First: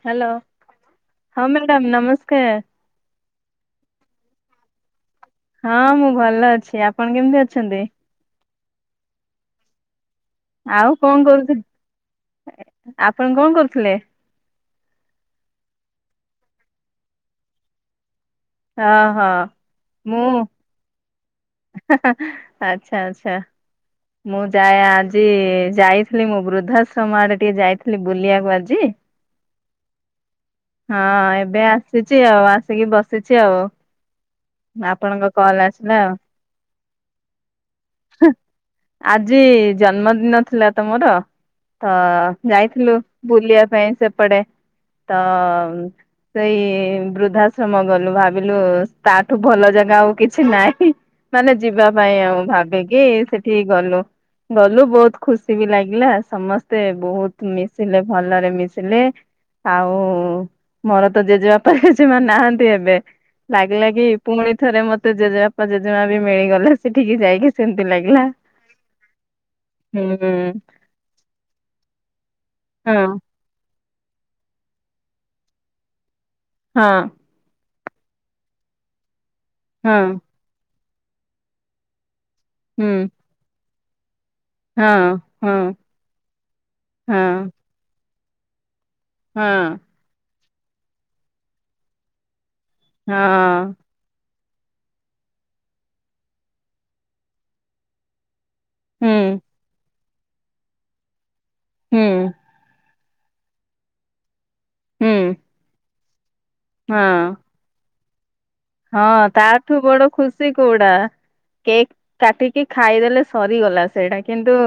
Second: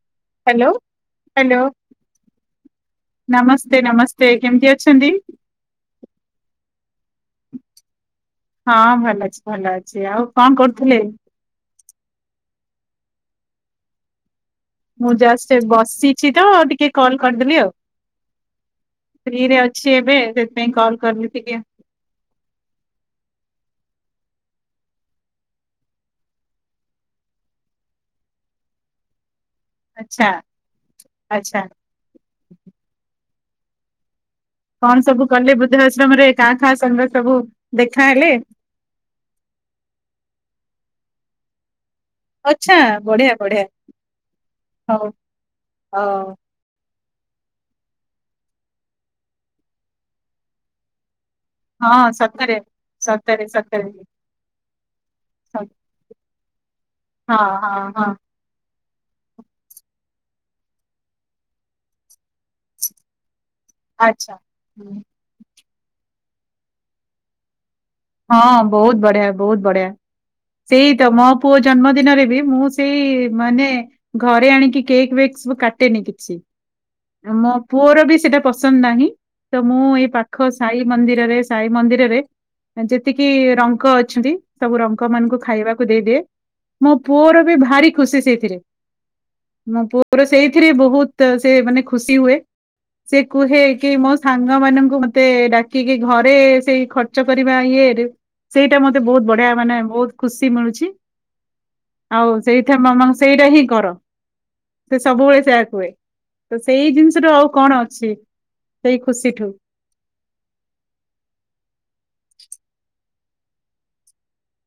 Hello, ହଁ hello madam ନମସ୍କାର। ନମସ୍ତେ, ନମସ୍ତେ, କେମିତି ଅଛନ୍ତି? ହଁ ମୁଁ ଭଲ ଅଛି, ଆପଣ କେମିତି ଅଛନ୍ତି? ହଁ ଭଲ ଅଛି, ଭଲ ଅଛି, ଆଉ। କଣ ଆଉ କରୁଥିଲେ? କଣ କରୁଥିଲ ଆପଣ କଣ କରୁଥିଲେ? ମୁଁ ଜଷ୍ଟ ଏ ବସିଛି ତ ଟିକେ କଲ କରିଦେଲି ଆଉ। ଓହୋ ଫ୍ରୀ ରେ ଅଛି ଏବେ, ମୁଁ ସେଥିପାଇଁ କଲ୍ କରିଲି ଟିକେ। [unintelligible] ଆଚ୍ଛା ଆଛା। ମୁଁ ଯାଏ ଆଜି ଯାଇଥିଲି, ମୁଁ ବୃଦ୍ଧାଶ୍ରମ ଆଡେ ଟିକେ ଯାଇଥିଲି ବୁଲିବାକୁ ଆଜି। ଆଚ୍ଛା ହଁ ଆଚ୍ଛା। ଏବେ ଆସିଚି ଆଉ ଆସିକି ବସିଚି ଆଉ। କଣ ସବୁ ଆପଣଙ୍କ କଲେ କଲ୍ ବୃଦ୍ଧା ଆସିଲା ଆଉ ଆଶ୍ରମରେ କା କା ସାଙ୍ଗେ ସବୁ ଦେଖାହେଲେ? ଆଜି ଜନ୍ମଦିନ ଥିଲା ତ ମୋର ତ ଆଚ୍ଛା ଯାଇଥିଲୁ ବଢିଆ ବଢିଆ ବୁଲିବା ପାଇଁ ସେପଟେ। ହଉ ତ ଅ ସେଇ ବୃଦ୍ଧା ଛ ମଗଲୁ ଭାବିଲୁ ତାଠୁ ଭଲ ଜାଗା ଆଉ କିଛି ନାହିଁ। ମାନେ ଯିବା ହଁ ପାଇଁ ଆଉ ସତରେ। ଭାବିକି ସତରେ ସେଠିକି ସତରେ ଗଲୁ। ଗଲୁ ବହୁତ ଖୁସି ହଁ ବି ଲାଗିଲା ସମସ୍ତେ ବହୁତ୍ ହଁ ମିଶିଲେ ହଁ ଭଲରେ ମିଶ ଶିଲେ ଆଉ ମୋର ତ ଜେଜେବାପା, ଜେଜେମା ନାହାନ୍ତି ଏବେ। ଲାଗିଲା କି ଆଚ୍ଛା। ପୁଣି ଥରେ ମତେ ଜେଜେବାପା ଜେଜେମା ବି ମିଳିଗଲେ ସେଠିକି ଯାଇକି ସେମିତି ଲାଗିଲା। ହଁ, ବହୁତ ବଢିଆ, ବହୁତ ବଢ଼ିଆ। ହୁଁ। ସେଇ ତ ମୋ ପୁଅ ଜନ୍ମଦିନରେ ବି ମୁଁ ସେଇ ହଁ ମାନେ ଘରେ ଆଣିକି କେକ୍ ବେକ୍ସବୁ କାଟେନି କିଛି। ହଁ। ଆ ମୋ ପୁଅର ବି ସେଟା ପସନ୍ଦ ନାହିଁ ତ ମୁଁ ହଁ ଏ ପା ଖ ସାଇ ମନ୍ଦିରରେ ସାଇ ମନ୍ଦିରରେ ହୁଁ ଯେତିକି ରଙ୍କ ଅଛନ୍ତି। ସବୁ ହଁ ରଙ୍କ ମାନଙ୍କୁ ହଁ ଖାଇବାକୁ ଦେଇଦିଏ, ମୋ ହଁ ପୁଅର ବି ଭାରି ଖୁସି ସେଇଥିରେ। ହଁ ମୋ ପୁଅର ସେଇଥିରେ ବହୁତ୍ ସେ ମାନେ ଖୁସି ହୁଏ। ସେ କୁହେ ହଁ। କି ମୋ ସାଙ୍ଗ ମାନଙ୍କୁ ମତେ ଡାକିକି ଘରେ ସେଇ ଖର୍ଚ୍ଚ କରିବା ଇଏରେ ସେଇଟା ମୋତେ ବହୁତ୍ ହୁଁ ବଢିଆ ମାନେ ବହୁତ ଖୁସି ମିଳୁଛି। ହୁଁ ଆଉ ସେଇଠେ ମାମା ସେଇଟା ହିଁ କର। ସେ ହୁଁ ସବୁବେଳେ ସେଆ କୁହେ ତ ସେଇ ଜିନିଷ ଠୁ ହଁ ଆଉ କଣ ଅଛି। ସେଇ ହଁ ତା ଖୁସିଠୁ ଠୁ ବଡ ଖୁସି କୋଉଡା କେକ୍ କାଟିକି ଖାଇଦେଲେ ସରିଗଲା ସେଇଟା କିନ୍ତୁ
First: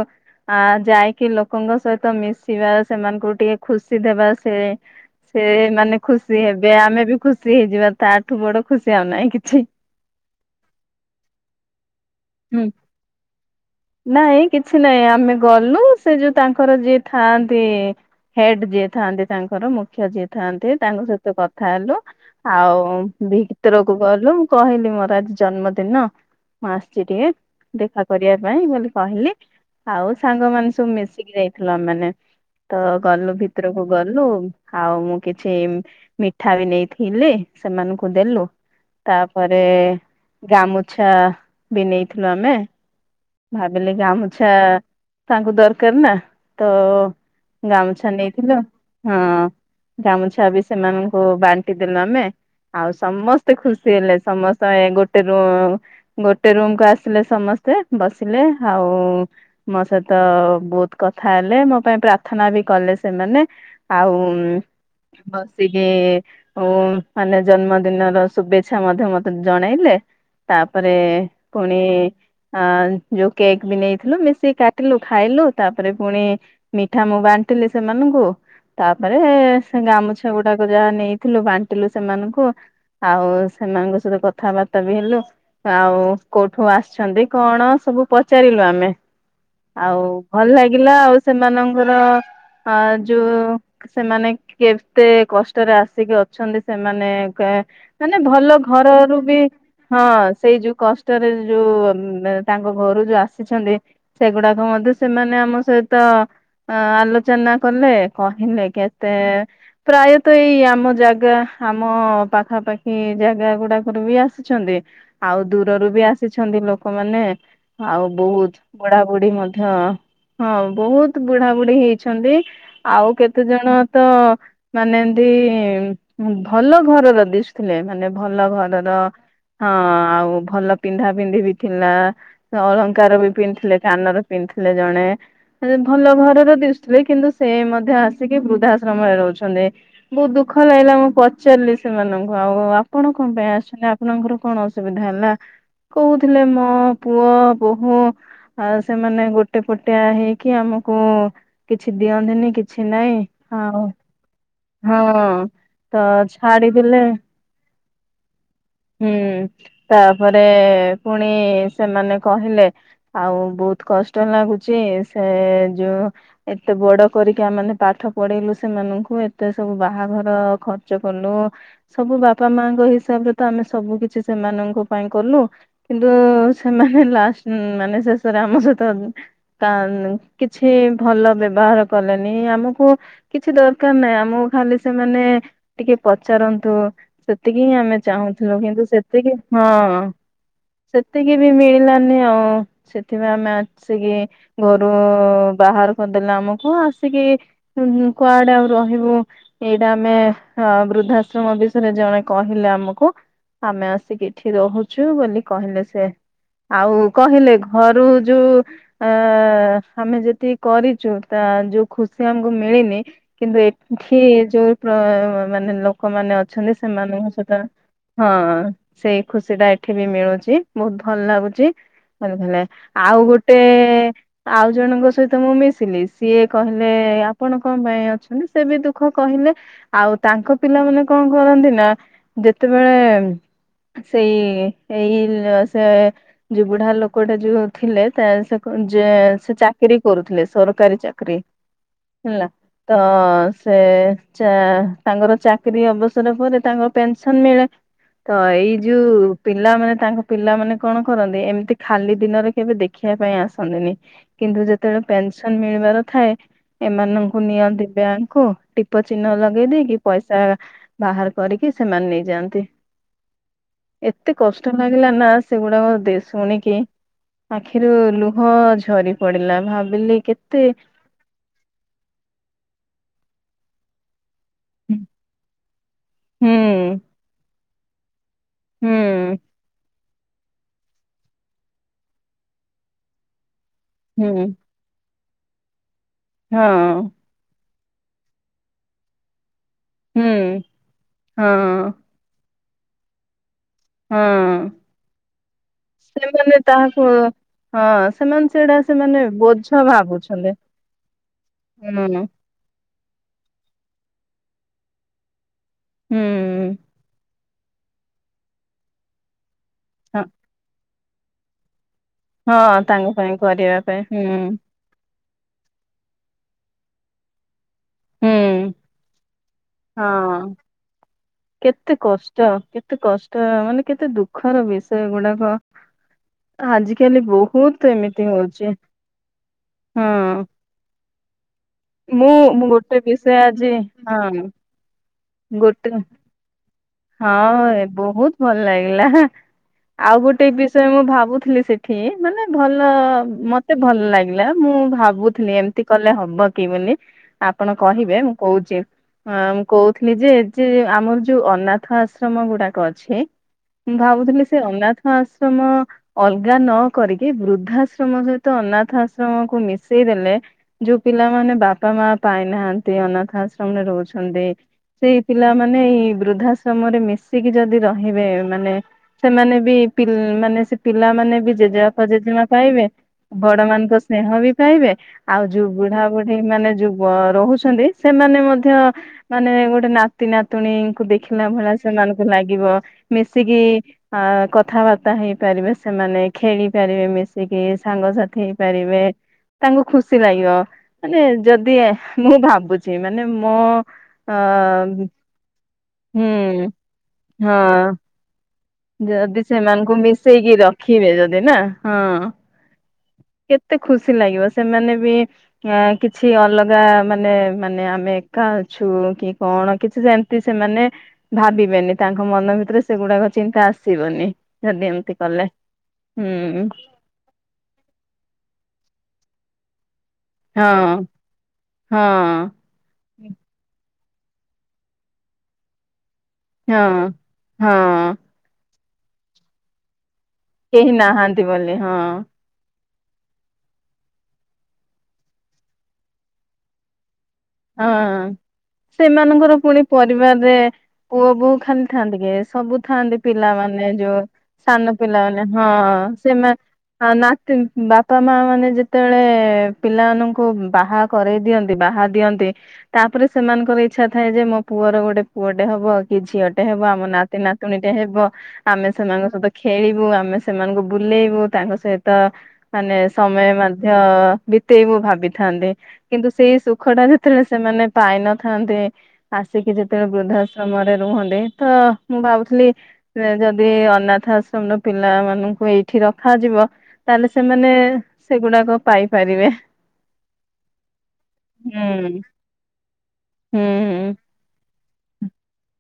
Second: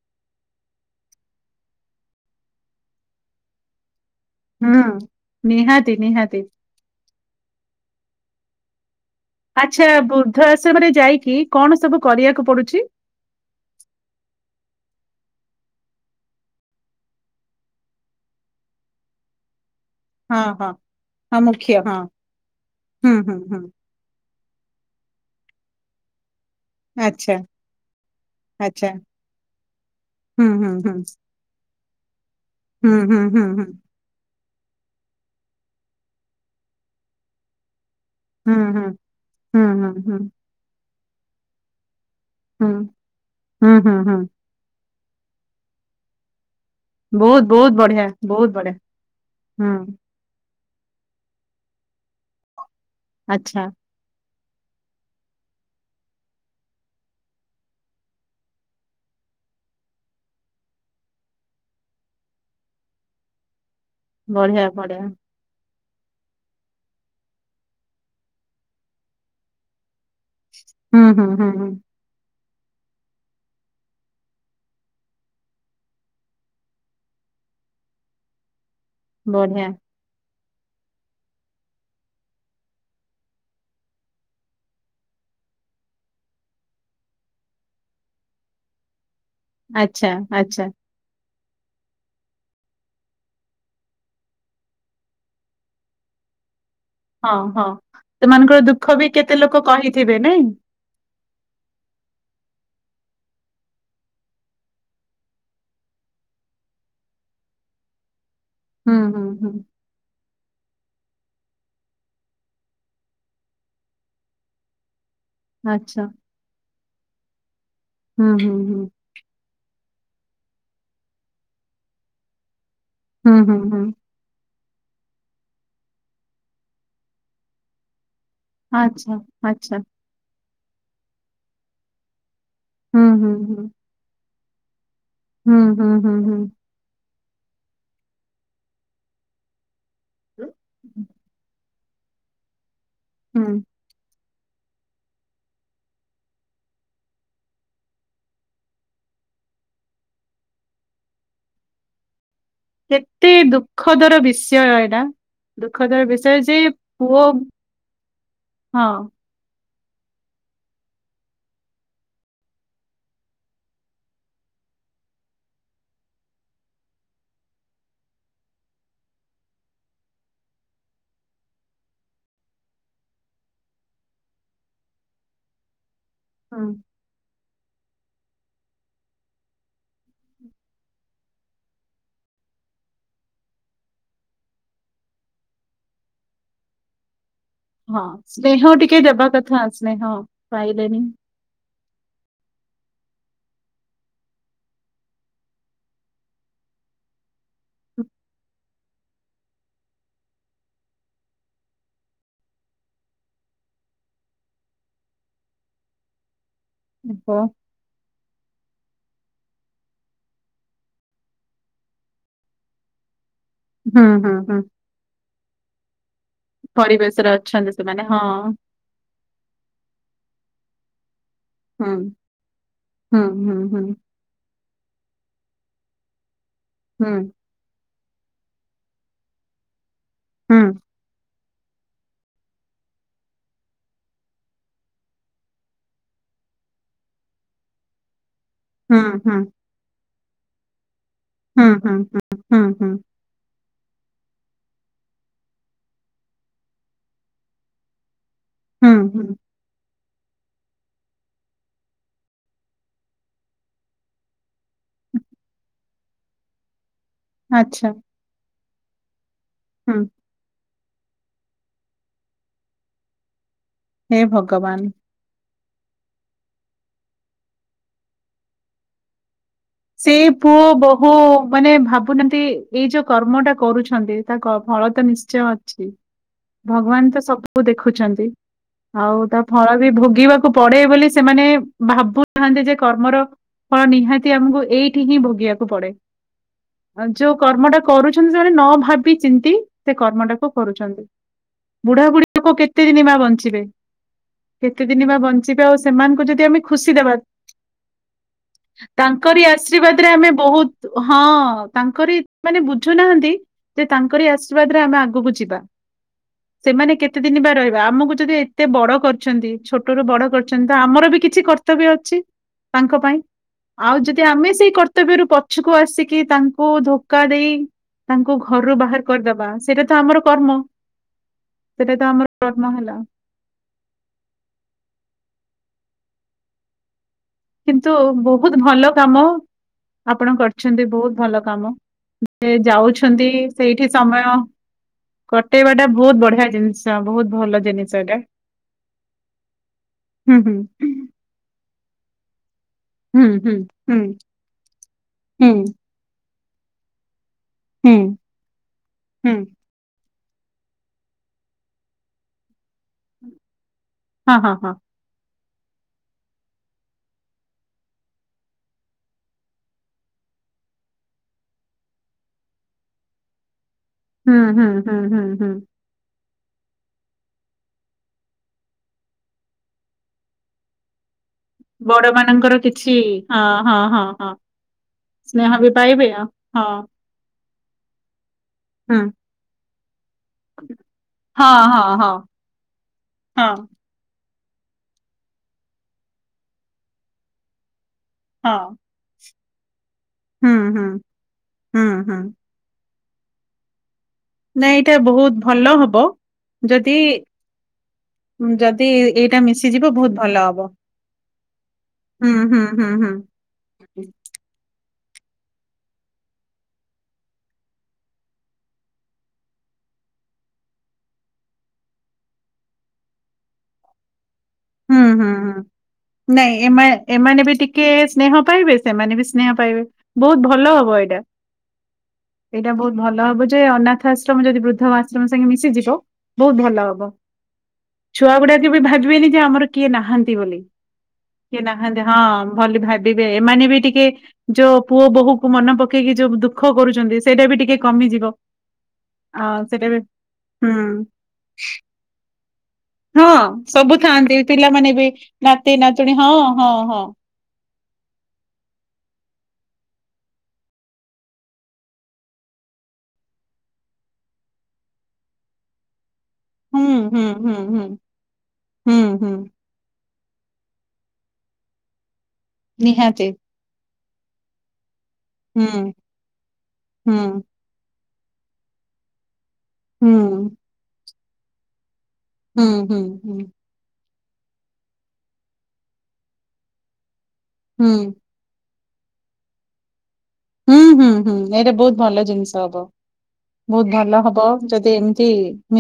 ଆ ଯାଇକି ଲୋକଙ୍କ ସହିତ ମିଶିବା, ସେମାନଙ୍କୁ ଟିକେ ଖୁସି ଦେବା ସେ ହୁଁ ସେ ନିହାତି ମାନେ ଖୁସି ନିହାତି ହେବେ ଆମେ ବି ଖୁସି ହେଇଯିବା ତାଠୁ ବଡ ଖୁସି ଆଉନାହିଁ କି ଆଚ୍ଛା ବୃଦ୍ଧ ଆଶ୍ରମରେ ଯାଇକି କଣ ସବୁ କରିବାକୁ ପଡୁଛି? ନାଏ କିଛି ନାଇଁ ଆମେ ଗଲୁ ସେ ଯୋଉ ତାଙ୍କର ଯିଏ ଥାଆନ୍ତି। ହେଡ୍ ଯିଏ ଥାନ୍ତି ତାଙ୍କର ମୁଁ ଖ୍ୟ ଯିଏ ହଁ ହଁ ଥାନ୍ତି ତାଙ୍କ ସହିତ ହଁ କଥା ମୁଖ୍ୟ ହେଲୁ ହଁ ଆଉ ହୁଁ ହୁଁ ଭି ହୁଁ କୁ ଗଲୁ ମୁଁ କହିଲି ମୋର ଆଜି ଜନ୍ମଦିନ ମୁଁ ଆସଛି ଟିକେ ଆଚ୍ଛା ଦେଖା କରିବା ପାଇଁ ବୋଲି ଆଚ୍ଛା କହିଲି ଆଉ ହୁଁ ସାଙ୍ଗ ମାନ ହୁଁ ସବୁ ହୁଁ ମିଶିକି ଯାଇ ଥିଲୁ ଆମେ ମାନେ ତ ହୁଁ ଗଲୁ ହୁଁ ହୁଁ ଭିତରକୁ ଗଲୁ ଆଉ ମୁଁ କିଛି ମିଠା ବି ନେଇଥିଲି ସେମାନଙ୍କୁ ଦେଲୁ ହୁଁ ହୁଁ। ତାପରେ ହୁଁ ହୁଁ ହୁଁ ଗାମୁଛା ବି ନେଇଥିଲୁ ଆମେ ହୁଁ ଭାବିଲି ହୁଁ ହୁଁ ହୁଁ ଗାମୁଛା ତାଙ୍କୁ ଦରକାର ନା ତ ବହୁତ ବହୁତ ବଢିଆ ଗାମୁଛା ବହୁତ ନେଇଥିଲୁ ବଢିଆ ହଁ ହୁଁ ଗାମୁଛା ବି ସେମାନଙ୍କୁ ବାଣ୍ଟି ଦେଲୁ ଆମେ ଆଉ ସମସ୍ତ ଆଚ୍ଛା ଖୁସି ହେଲେ ସମସ୍ତେ ଏଁ ଗୋଟେ ରୁ ଗୋଟେ ରୁମ କୁ ଆସିଲେ ସମସ୍ତେ ବସିଲେ ଆଉ ମୋ ସହିତ ବହୁତ କଥା ହେଲେ ମୋ ପାଇଁ ପ୍ରାର୍ଥନା ବି କଲେ ସେମାନେ। ଆଉ ବଢିଆ ବଢିଆ ବସିକି ମାନେ ଉଁ ଜନ୍ମଦିନର ଶୁଭେଚ୍ଛା ମଧ୍ୟ ମତେ ଜଣେଇଲେ ତାପରେ ହୁଁ ହୁଁ ହୁଁ ହୁଁ ପୁଣି ଆ ଯୋଉ କେକ୍ ବି ନେଇଥିଲୁ ମିଶିକ କାଟିଲୁ ଖାଇଲୁ ତାପରେ ପୁଣି ମିଠା ମୁଁ ବାଣ୍ଟିଲି ସେମାନଙ୍କୁ ତାପରେ ବଢିଆ ସେ ଗାମୁଛା ଗୁଡାକ ଯାହା ନେଇଥିଲୁ ବାଣ୍ଟିଲୁ ସେମାନଙ୍କୁ। ଆଉ ସେମାନଙ୍କ ସହିତ କଥାବାର୍ତ୍ତା ବି ହେଲୁ ଆଉ କୋଉଠୁ ଆସିଚନ୍ତି କଣ ସବୁ ପଚାରିଲୁ ଆମେ ଆଉ ଆଚ୍ଛା ଭଲ ଆଚ୍ଛା ଲାଗିଲା ଆଉ ସେମାନଙ୍କର ଆ ଯୋଉ ସେମାନେ କେତେ କଷ୍ଟରେ ଆସିକି ଅ ଅଛନ୍ତି ସେମାନେ ହଁ କ ହଁ ମାନେ ଭଲ ସେମାନଙ୍କର ଦୁଃଖ ଘରରୁ କେତେ ବି ଲୋକ ହଁ କହିଥିବେ ନାଇଁ? ସେଇ ଯୋଉ କଷ୍ଟରେ ଯୋଉ ତାଙ୍କ ଘରୁ ଯୋଉ ଆସିଚନ୍ତି ସେଗୁଡାକ ମଧ୍ୟ ସେମାନେ ଆମ ସହିତ ଆଲୋଚନା କଲେ କହିଲେ। ହୁଁ କେତେ ହୁଁ ହୁଁ ପ୍ରାୟତଃ ଏଇ ଆମ ଜାଗା ଆମ ପାଖାପାଖି କି ଜାଗା ଗୁଡାକରୁ ବି ଆସୁଛନ୍ତି। ଆଉ ଦୂରରୁ ବି ଆଚ୍ଛା ଆସିଛନ୍ତି ଲୋକମାନେ ଆଉ ହୁଁ ବହୁତ ହୁଁ ହୁଁ ବୁଢା ବୁଢୀ ମଧ୍ୟ ହଁ ବହୁତ ବୁଢାବୁଢୀ ହେଇଛନ୍ତି ଆଉ ହୁଁ ହୁଁ କେତେଜଣ ହୁଁ ତ ମାନେ ଏମିତି ଭଲ ଘରର ଦିଶୁ ଥିଲେ ମାନେ ଭଲ ଘରର ଆଚ୍ଛା ହଁ ଆଚ୍ଛା ଆଉ ଭଲ ପିନ୍ଧା ପିନ୍ଧି ବି ଥିଲା ହୁଁ ଅଳଙ୍କାର ବି ହୁଁ ହୁଁ ପିନ୍ଧିଥିଲେ କାନର ପିନ୍ଧିଥିଲେ ଜଣେ ଏ ଯେ ହୁଁ ହୁଁ ଭଲ ହୁଁ ଘରର ଦିଶୁଥିଲେ କିନ୍ତୁ ସେ ମଧ୍ୟ ଆସିକି ବୃଦ୍ଧାଶ୍ରମରେ ରହୁଛନ୍ତି ବହୁତ ହୁଁ। ଦୁଃଖ ଲାଗିଲା ମୁଁ ପଚାରିଲି ସେମାନଙ୍କୁ ଆଉ ଆପଣ କଣ ପାଇଁ ହୁଁ ଆସଛନ୍ତି ଆପଣଙ୍କର କଣ ଅସୁବିଧା ହେଲା? କହୁଥିଲେ ମୋ ପୁଅ ବୋହୂ ଆଉ ସେମାନେ ଗୋଟେ ପଟିଆ ହେଇକି ଆମକୁ କିଛି ଦିଅନ୍ତିନି କିଛି ନାଇଁ କେତେ ଆଉ ଦୁଃଖଦର ବିଷୟ ଏଇଟା ହଁ ତ ଦୁଃଖଦର ବିଷୟ ଯେ ଛାଡିଦେଲେ ପୁଅ ହଁ। ହୁଁ ତାପରେ ପୁଣି ସେମାନେ କହିଲେ ଆଉ ବହୁତ କଷ୍ଟ ଲାଗୁଚ ସେ ଯୋଉ ଏତେ ବଡ କରିକି ଆମେ ପାଠ ପଢେଇଲୁ ସେମାନଙ୍କୁ ଏତେ ସବୁ ବାହାଘର ଖଚ୍ ର୍ଚ୍ଚ କଲୁ ସବୁ ବାପା ମାଙ୍କ ହିସାବରେ ତ ଆମେ ସବୁ କିଛି ସେମାନଙ୍କ ପାଇଁ କଲୁ କିନ୍ତୁ ହୁଁ ସେମାନେ ଲାସ ମାନେ ଶେଷରେ ଆମ ସହିତ ତା କିଛି ଭଲ ବ୍ୟବହାର କଲେନି ଆମକୁ କିଛି ଦରକାର ନାହିଁ ଆମକୁ ଖାଲି ସେମାନେ ଟିକେ ପଚାରନ୍ତୁ। ସେତିକି ହିଁ ଆମେ ହଁ ଚାହୁଁଥିଲୁ ସ୍ନେହ କିନ୍ତୁ ଟିକେ ଦେବା ସେତିକି କଥା ହଁ ସ୍ନେହ ପାଇଲେନି ସେତିକି ବି ମିଳିଲାନି ଆଉ ସେଥିପାଇଁ ଆମେ ଆସିକି ଘରୁ ବାହାର କରିଦେଲେ ଆମକୁ ଆସିକି କୁଆଡେ ଆଉ ରହିବୁ ଏଇଟା ଆମେ ଅ ବୃଦ୍ଧା ଆଶ୍ରମ ବିଷୟରେ ଜଣେ କହିଲେ ଆମକୁ ଆମେ ଆସିକି ଏଠି ରହୁଛୁ ବୋଲି କହିଲେ ସେ ଆଉ ଓହୋ। କହିଲେ ଘରୁ ଯୋଉ ଅ ଆମେ ଯେତିକି କରିଛୁ ତା ଯୋଉ ଖୁସି ଆମକୁ ମିଳିନି କିନ୍ତୁ ହୁଁ ଏଠି ହୁଁ ହୁଁ ଯୋଉ ପ୍ର ମାନେ ଲୋକମାନେ ଅ ଅଛନ୍ତି ପରିବେଶରେ ସେମାନଙ୍କ ସହିତ ଅଛନ୍ତି ସେମାନେ ହଁ। ସେଇ ଖୁସି ଟା ଏଠି ବି ମିଳୁଛି ବହୁତ ଭଲ ଲାଗୁ ଚି ହୁଁ [unintelligible] ଆଉ ହୁଁ ଗୋଟେ ହୁଁ ହୁଁ ଆଉ ଜଣଙ୍କ ସହିତ ମୁଁ ମିଶିଲି ସିଏ କହିଲେ ହୁଁ ଆପଣ କଣ ପାଇଁ ଅଛନ୍ତି ସେ ବି ଦୁଃଖ କହିଲେ ଆଉ ତାଙ୍କ ହୁଁ ପିଲାମାନେ କଣ କରନ୍ତି ନା ଯେତେବେଳେ ସେଇ ଏଇ ସେ ଯୋଉ ବୁଢା ଲୋକଟା ଯୋଉ ଥିଲେ ତା ହୁଁ ଯେ ହୁଁ। ସେ ଚାକିରୀ କରୁଥିଲେ ସରକାରୀ ଚାକିରୀ। ହୁଁ, ହୁଁ, ହୁଁ, ହେଲା ହୁଁ, ହୁଁ, ତ ସେ ଚା ତାଙ୍କର ଚାକିରୀ ଅବସର ପରେ ତାଙ୍କର ପେନସନ ମିଳେ। ତ ଏଇ ହୁଁ, ଯୋଉ ହୁଁ, ପିଲାମାନେ ତାଙ୍କ ପିଲାମାନେ କଣ କରନ୍ତି, ଏମିତି ଖାଲି ଦିନରେ କେବେ ଦେଖିବା ପାଇଁ ଆସନ୍ତିନି। କିନ୍ତୁ ଯେତେବେଳେ ପେନସନ ମିଳିବାର ଥାଏ ଏମାନ କୁ ନିଅନ୍ତି ଆଚ୍ଛା, ବ୍ୟାଙ୍କକୁ ଟିପ ଚିହ୍ନ ଲଗେଇଦେଇ ହୁଁ, ପଇସା ବାହାର କରିକି ସେମାନେ ନେଇଯାଆନ୍ତି। ହେ ଏତେ କଷ୍ଟ ଭଗବାନ! ଲାଗିଲା ନା ସେଗୁଡାକ ଦେ ଶୁଣିକି ଆଖିରୁ ଲୁହ ଝରିପଡିଲା, ଭା ସେ ପୁଅ, ବୋହୁ ମାନେ ଭାବୁନାହାନ୍ତି, ଏଇ ଯୋଉ କର୍ମଟା କରୁଛନ୍ତି ତା କ ଫଳତ ନିଶ୍ଚୟ ଅଛି, ହୁଁ ଭଗବାନତ ସବୁ ଦେଖୁଛନ୍ତି। ଆଉ ହୁଁ ତା ଫଳବି ଭୋଗିବାକୁ ପଡେ ବୋଲି ସେମାନେ ଭାବୁନାହାନ୍ତି ଯେ କର୍ମର ଫଳ ହୁଁ ନିହାତି ଆମକୁ ଏଇଠି ହିଁ ଭୋଗିବାକୁ ପଡେ। ହଁ। ଆଉ ଯୋଉ କର୍ମଟା କରୁଛନ୍ତି ସେମାନେ ନଭାବି ଚିନ୍ତି ସେ ହୁଁ କର୍ମଟାକୁ କରୁଛନ୍ତି, ହଁ ବୁଢା ବୁଢୀ ଲୋକ କେତେ ଦିନ ମା ବଞ୍ଚିବେ ହଁ କେତେ ଦିନବା ବଞ୍ଚିବେ, ଆଉ ସେମାନଙ୍କୁ ଯଦି ସେମାନେ ଆମେ ଖୁସି ତାହାକୁ ଦେବା ହଁ ସେମାନେ ସେଇଟା ସେମାନେ ବୋଝ ଆଶ୍ରୀବାଦରେ ଆମେ ଭାବୁଛନ୍ତି ବହୁତ ହଁ ହୁଁ ତାଙ୍କରି ମାନେ ବୁଝୁନାହାନ୍ତି ଯେ ତାଙ୍କର ଆଶୀର୍ବାଦରେ ଆମେ ଆଗକୁ ଯିବା। ହୁଁ ସେମାନେ କେତେ ଦିନ ବା ରହିବା ଆମକୁ ଯଦି ଏତେ ବଡ କରିଛନ୍ତି, ଛୋଟ ରୁ ବଡ ହଁ କରିଛନ୍ତି ତ ଆମରବି କିଛି କର ତବ୍ୟ ଅଛି ହଁ ତାଙ୍କ ପାଇଁ କରିବା ପାଇଁ ହୁଁ। ସେ କର୍ତ୍ତବ୍ୟରୁ ପଛକୁ ଆସିକି ତାଙ୍କୁ ଧୋକା ଦେଇ ହୁଁ ତାଙ୍କୁ ଘରୁରୁ ବାହାର କରିଦବା ସେଇଟାତ ଆମର ହଁ କର୍ମ। ସେଇଟା କେତେ ତ ଆମର କଷ୍ଟ କର୍ମ ହେଲା କେତେ କ ତ ମାନେ କେତେ ଦୁଃଖର ବିଷୟ ଏଗୁଡାକ, ଆଜିକାଲି ବହୁ କିନ୍ତୁ ବହୁତ ଭଲକାମ ଆପଣ ହଁ କରିଛନ୍ତି, ବହୁତ ଭଲକାମ। ମୁଁ ସେ ମୁଁ ଗୋଟେ ଯାଉଛନ୍ତି ବିଷୟ ଆଜି ସେଇଠି ସମୟ ହଁ କଟେଇବା ଟା ଗୋଟେ ବହୁତ ବଢିଆ ଜିନିଷ ବହୁତ ହଁ ଭଲ ଜିନିଷ ଏଟା। ବହୁତ ଭଲ ଲାଗିଲା, ଆଉ ହୁଁ ଗୋଟେ ହୁଁ ବିଷୟ ମୁଁ ଭାବୁଥିଲି ସେଠ ମାନେ ଭଲ ହୁଁ ହୁଁ ମତେ ଭଲ ହୁଁ ଲାଗିଲା, ମୁଁ ହୁଁ ଭାବୁଥିଲି ଏମିତି କଲେ ହବକି ବୋଲି ଆପଣ ହୁଁ କହିବେ, ମୁଁ କହୁଛି ହୁଁ ହଁ ମୁଁ କହୁଥି ଲି ଯେ ଆମର ଯୋଉ ଅନାଥ ଆଶ୍ରମ ଗୁଡାକ ଅଛି। ମୁଁ ହଁ ଭାବୁଥିଲି ହଁ ସେ ହଁ। ଅନାଥ ଆଶ୍ରମ ଅଲଗା ନକରିକି ବୃଦ୍ଧାଶ୍ରମ ସହିତ ଅନାଥଆଶ୍ରମକୁ ମିଶେଇ ଦେଲେ ଯୋଉ ପିଲାମାନେ ବାପା ମା ପାଇନାହାନ୍ତି ଅନାଥ ଆଶ୍ରମରେ ରହୁଛ ହୁଁ ହୁଁ ହୁଁ ସେଇ ହୁଁ ହୁଁ ପିଲାମାନେ ଏଇ ବୃଦ୍ଧା ସମରେ ମିଶିକି ଯଦି ରହିବେ ମାନେ, ସେମାନେ ବି ମାନେ ସେ ପିଲାମାନେ ବି ଜେଜେବାପା, ବଡ ଜେଜେମା ମାନଙ୍କର ପାଇବେ କିଛି ହଁ ବଡ ହଁ ମାନଙ୍କ ହଁ ସ୍ନେହ ହଁ। ବି ପାଇବେ ଆଉ ସ୍ନେହ ଯୋଉ ବି ପାଇବେ ଆଉ ବୁଢାବୁଢୀ ହଁ ମାନେ ଯଉ ରହୁଛନ୍ତି, ସେମାନେ ମଧ୍ୟ ହୁଁ ମାନେ ଗୋଟେ ନାତି, ନାତୁଣୀଙ୍କୁ ଦେଖି ସ୍ନେହ ହଁ ଭଳିଆ ହଁ ହଁ। ସେମାନଙ୍କୁ ଲାଗିବ ହଁ ମିଶିକି କଥାବାର୍ତ୍ତା ହେଇପାରିବେ, ସେମାନେ ଖେଳି ପାରିବେ ମିଶିକି ସାଙ୍ଗସାଥି ହଁ ହେଇପାରିବେ ତାଙ୍କୁ ଖୁସି ଲାଗିବ ହୁଁ ହୁଁ ମାନେ ଯଦି ହୁଁ ହୁଁ ମୁଁ ଭାବୁଛି। ଏମାନେ ମୋ ଅ ନାଇ ଏଇଟା ବହୁତ ଭଲ ହବ, ହୁଁ ଯଦିି ହଁ ଯଦି ସେମାନଙ୍କୁ ମିଶେଇକି ରଖିବେ ଯଦି ନା ହଁ। ହୁଁ ହୁଁ ହୁଁ ହୁଁ। କେତେ ଖୁସି ଲାଗିବ ସେମାନେ ବି କିଛି ଅଲଗା ମାନେ ମାନେ ଆମେ କା ଝୁ କି କଣ କିଛି ଜାଣ ସେମାନେ ଭାବିବେନି ତାଙ୍କ ମନ ଭିତରେ ସେଗୁଡାକ ଚିନ୍ତା ଆସିବନି। ଯଦି ହୁଁ ଏମିତି ହୁଁ କଲେ। ହୁଁ ନାଇଁ ହୁଁ ଏମ ଏମାନେ ବି ଟିକେ ସ୍ନେହ ପାଇବେ ସେମାନେ ବି ସ୍ନେହ ପାଇବେ ବହୁତ ଭଲ ହବ ହଁ ଏଇଟା ହଁ ଏଇଟା ବହୁତ ଭଲ ହବ ଯେ ଅନାଥ ଆଶ୍ରମ ଯଦି ବୃଦ୍ଧ ଆଶ୍ରମ ସାଙ୍ଗେ ମିଶିଯିବ। ବହୁତ ଭଲ ହବ ହଁ ହଁ ଛୁଆ ଗୁଡା କେବେ ଭାବିବେନି ଯେ ଆମର କିଏ ନାହାନ୍ତି ବୋଲି। କେହି ନାହାନ୍ତି ବୋଲି ହଁ। ଭ ଭାବିବେ ଏମାନେ ବି ଟିକେ ଯୋଉ ପୁଅ ବୋହୂକୁ ମନେ ପକେଇକି ଯୋଉ ଦୁଃଖ କରୁଛନ୍ତି ସେଇଟା ବି ଟିକେ ହଁ। କମିଯିବ। ଆ ସେମାନଙ୍କର ପୁଣି ସେଇଟା ବି ପରିବାରରେ ହୁଁ ପୁଅ ବୋହ ଖାଲି ଥାନ୍ତି କି ସବୁ ଥାନ୍ତି ହଁ ପିଲାମାନେ ସବୁ ଯଉ ଥାଆନ୍ତି ପିଲାମାନେ ସାନ ବି ପିଲାମାନେ ହଁ ନାତି ନାତୁଣୀ ହଁ ହଁ ହଁ ସେମାନେ ନା ବାପା ମା ମାନେ ଯେତେବେଳେ ପିଲାମାନଙ୍କୁ ବାହା କରେଇ ଦିଅନ୍ତି ବାହା ଦିଅନ୍ତି ତାପରେ ସେମାନଙ୍କର ଇଚ୍ଛା ଥାଏ ଯେ ମୋ ପୁଅର ଗୋଟେ ପୁଅଟେ ହବ କି ଝିଅ ଟେ ହବ ହୁଁ ଆମ ହୁଁ ନାତି ହୁଁ ନାତୁଣୀ ହୁଁ ଟେ ହେବ ଆମେ ହୁଁ ସେମାନଙ୍କ ହୁଁ ସହିତ ଖେଳିବୁ ଆମେ ସେମାନଙ୍କୁ ବୁଲେଇବୁ ତାଙ୍କ ସହିତ ମାନେ ନିହାତି ସମୟ ମଧ୍ୟ ବିତେଇବୁ ଭାବିଥାନ୍ତନ୍ତି ହୁଁ। କିନ୍ତୁ ସେଇ ସୁଖ ଟା ଯେ ହୁଁ ସେମାନେ ପାଇନଥାନ୍ତି ଆସିକି ଯେତେବେଳେ ହୁଁ ବୃଦ୍ଧାଶ୍ରମରେ ରୁହନ୍ତି ତ ମୁଁ ଭାବୁଥିଲି ହୁଁ ହୁଁ ହୁଁ ଯଦି ଅନାଥ ଆଶ୍ରମ ର ପିଲା ମାନଙ୍କୁ ଏଇଠି ରଖାଯିବ ତାହେଲେ ସେମାନେ ହୁଁ ସେଗୁଡାକ ପାଇପାରିବେ। ହୁଁ ହୁଁ ହୁଁ ଏଇଟା ବହୁତ ହୁଁ ଭଲ ଜିନିଷ ହବ ହୁଁ ବହୁତ ଭଲ ହବ। ଯଦି ଏମିତି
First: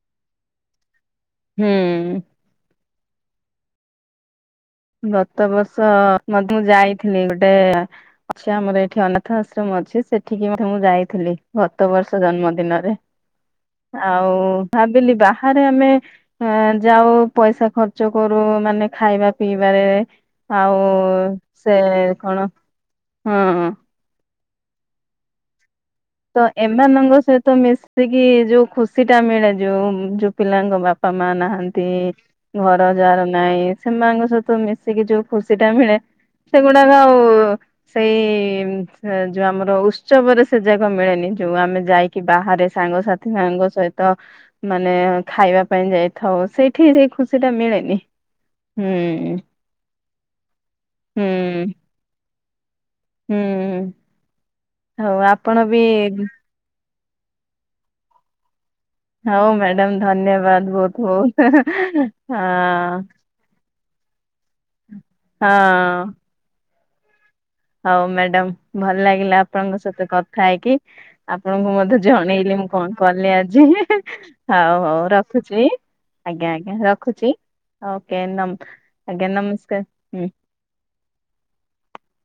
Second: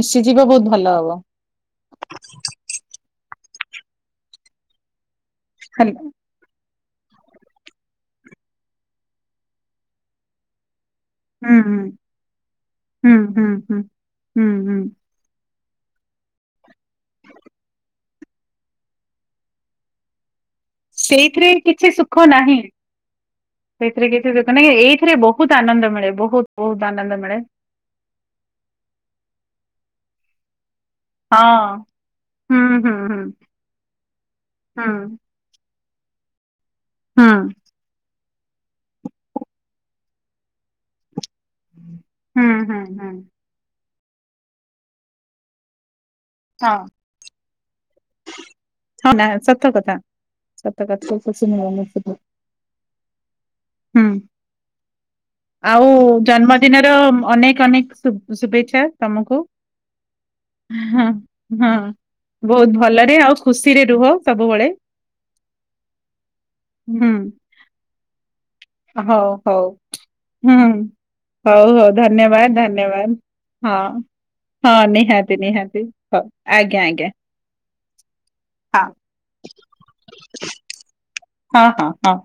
ମିଶିଯିବ ବହୁତ ଭଲ ହବ। ହୁଁ। ଗତ ବର୍ଷ ହାଲୋ ମ ମୁଁ ଯାଇଥିଲି ଗୋଟେ ଅଛି ଆମର ଏଠି ଅନାଥ ଆଶ୍ରମ ଅଛି ସେଠିକି ମୁଁ ଯାଇ ଥିଲି ହୁଁ ହୁଁ ଗତ ବର୍ଷ ଜନ୍ମ ଦିନରେ ହୁଁ ହୁଁ ହୁଁ ଆଉ ହୁଁ ହୁଁ ଭାବିଲି ବା ବାରେ ଆମେ ଯାଉ ପଇସା ଖର୍ଚ୍ଚ କରୁ ମାନେ ଖାଇବା ପିଇବାରେ। ଆଉ ସେଇଥିରେ ସେ କିଛି ସୁଖ କଣ ନାହିଁ। ହଁ। [inaudible] ଏଇଥିରେ ବହୁତ ଆନନ୍ଦ ମିଳେ। ତ ବହୁତ ବହୁତ ଆନନ୍ଦ ଏମାନଙ୍କ ମିଳେ। ସହିତ ମିଶିକି ଯୋଉ ଖୁସିଟା ମିଳେ ଯୋଉ ଯୋଉ ପିଲାଙ୍କ ବାପ ବାପା ମା ହଁ ନାହାଁନ୍ତି ହୁଁ ଘର ହୁଁ ହୁଁ ଯାର ନାଇଁ ସେମାନଙ୍କ ସହିତ ହୁଁ ମିଶିକି ଯୋଉ ଖୁସିଟା ମିଳେ ସେଗୁଡାକ ଆଉ ହୁଁ ସେଇ ଯୋଉ ଆମର ଉତ୍ସବରେ ସେ ଯାକ ମିଳେନି। ଯୋଉ ଆମେ ଯାଇକି ହୁଁ ବାହାରେ ହୁଁ ହୁଁ ସାଙ୍ଗସାଥି ସାଙ୍ଗ ସହିତ ମାନେ ଖାଇବା ପାଇଁ ଯାଇ ଥାଉ ହଁ। ସେଇଠି ସେ ଖୁସିଟା ମିଳେନି। ହଁ ନା ହୁଁ ସତ କଥା ସତ କଥା। ହୁଁ [inaudible] ହୁଁ ହଉ ଆପଣ ବି ଆଉ ଜନ୍ମା ଦିନର ଅନେକ ଅନେକ ଶୁବେଚ୍ଛା। ତମକୁ ହଉ ମ୍ୟାଡାମ ଧନ୍ୟବାଦ ବହୁତ ହଁ ହଁ ବହୁତ ବହୁତ ହଁ ଭଲରେ ଆଉ ଖୁସିରେ ରୁହ ସବୁବେଳେ। ହଁ ଅଁ। ହୁଁ। ହଉ ମ୍ୟାଡ଼ମ୍। ଭଲ ହଉ ଲାଗିଲା ହଉ ଆପଣଙ୍କ ସହିତ କଥା ହୁଁ ହେଇକି ହଉ ଆପଣଙ୍କୁ ହଉ ମଧ୍ୟ ଧନ୍ୟବାଦ ଜଣେଇଲି ମୁଁ କଣ ଧନ୍ୟବାଦ। କଲି ଆଜି। ହଁ ହଉ ହଁ ହଉ ନିହାତି ରଖୁଚି ନିହାତି ହଉ ଆଜ୍ଞା ଆଜ୍ଞା ରଖୁଚି ଓ କେ ନମ ହଁ ଆଜ୍ଞା ନମସ୍କାର ହୁଁ। ହଁ ହଁ ହଁ।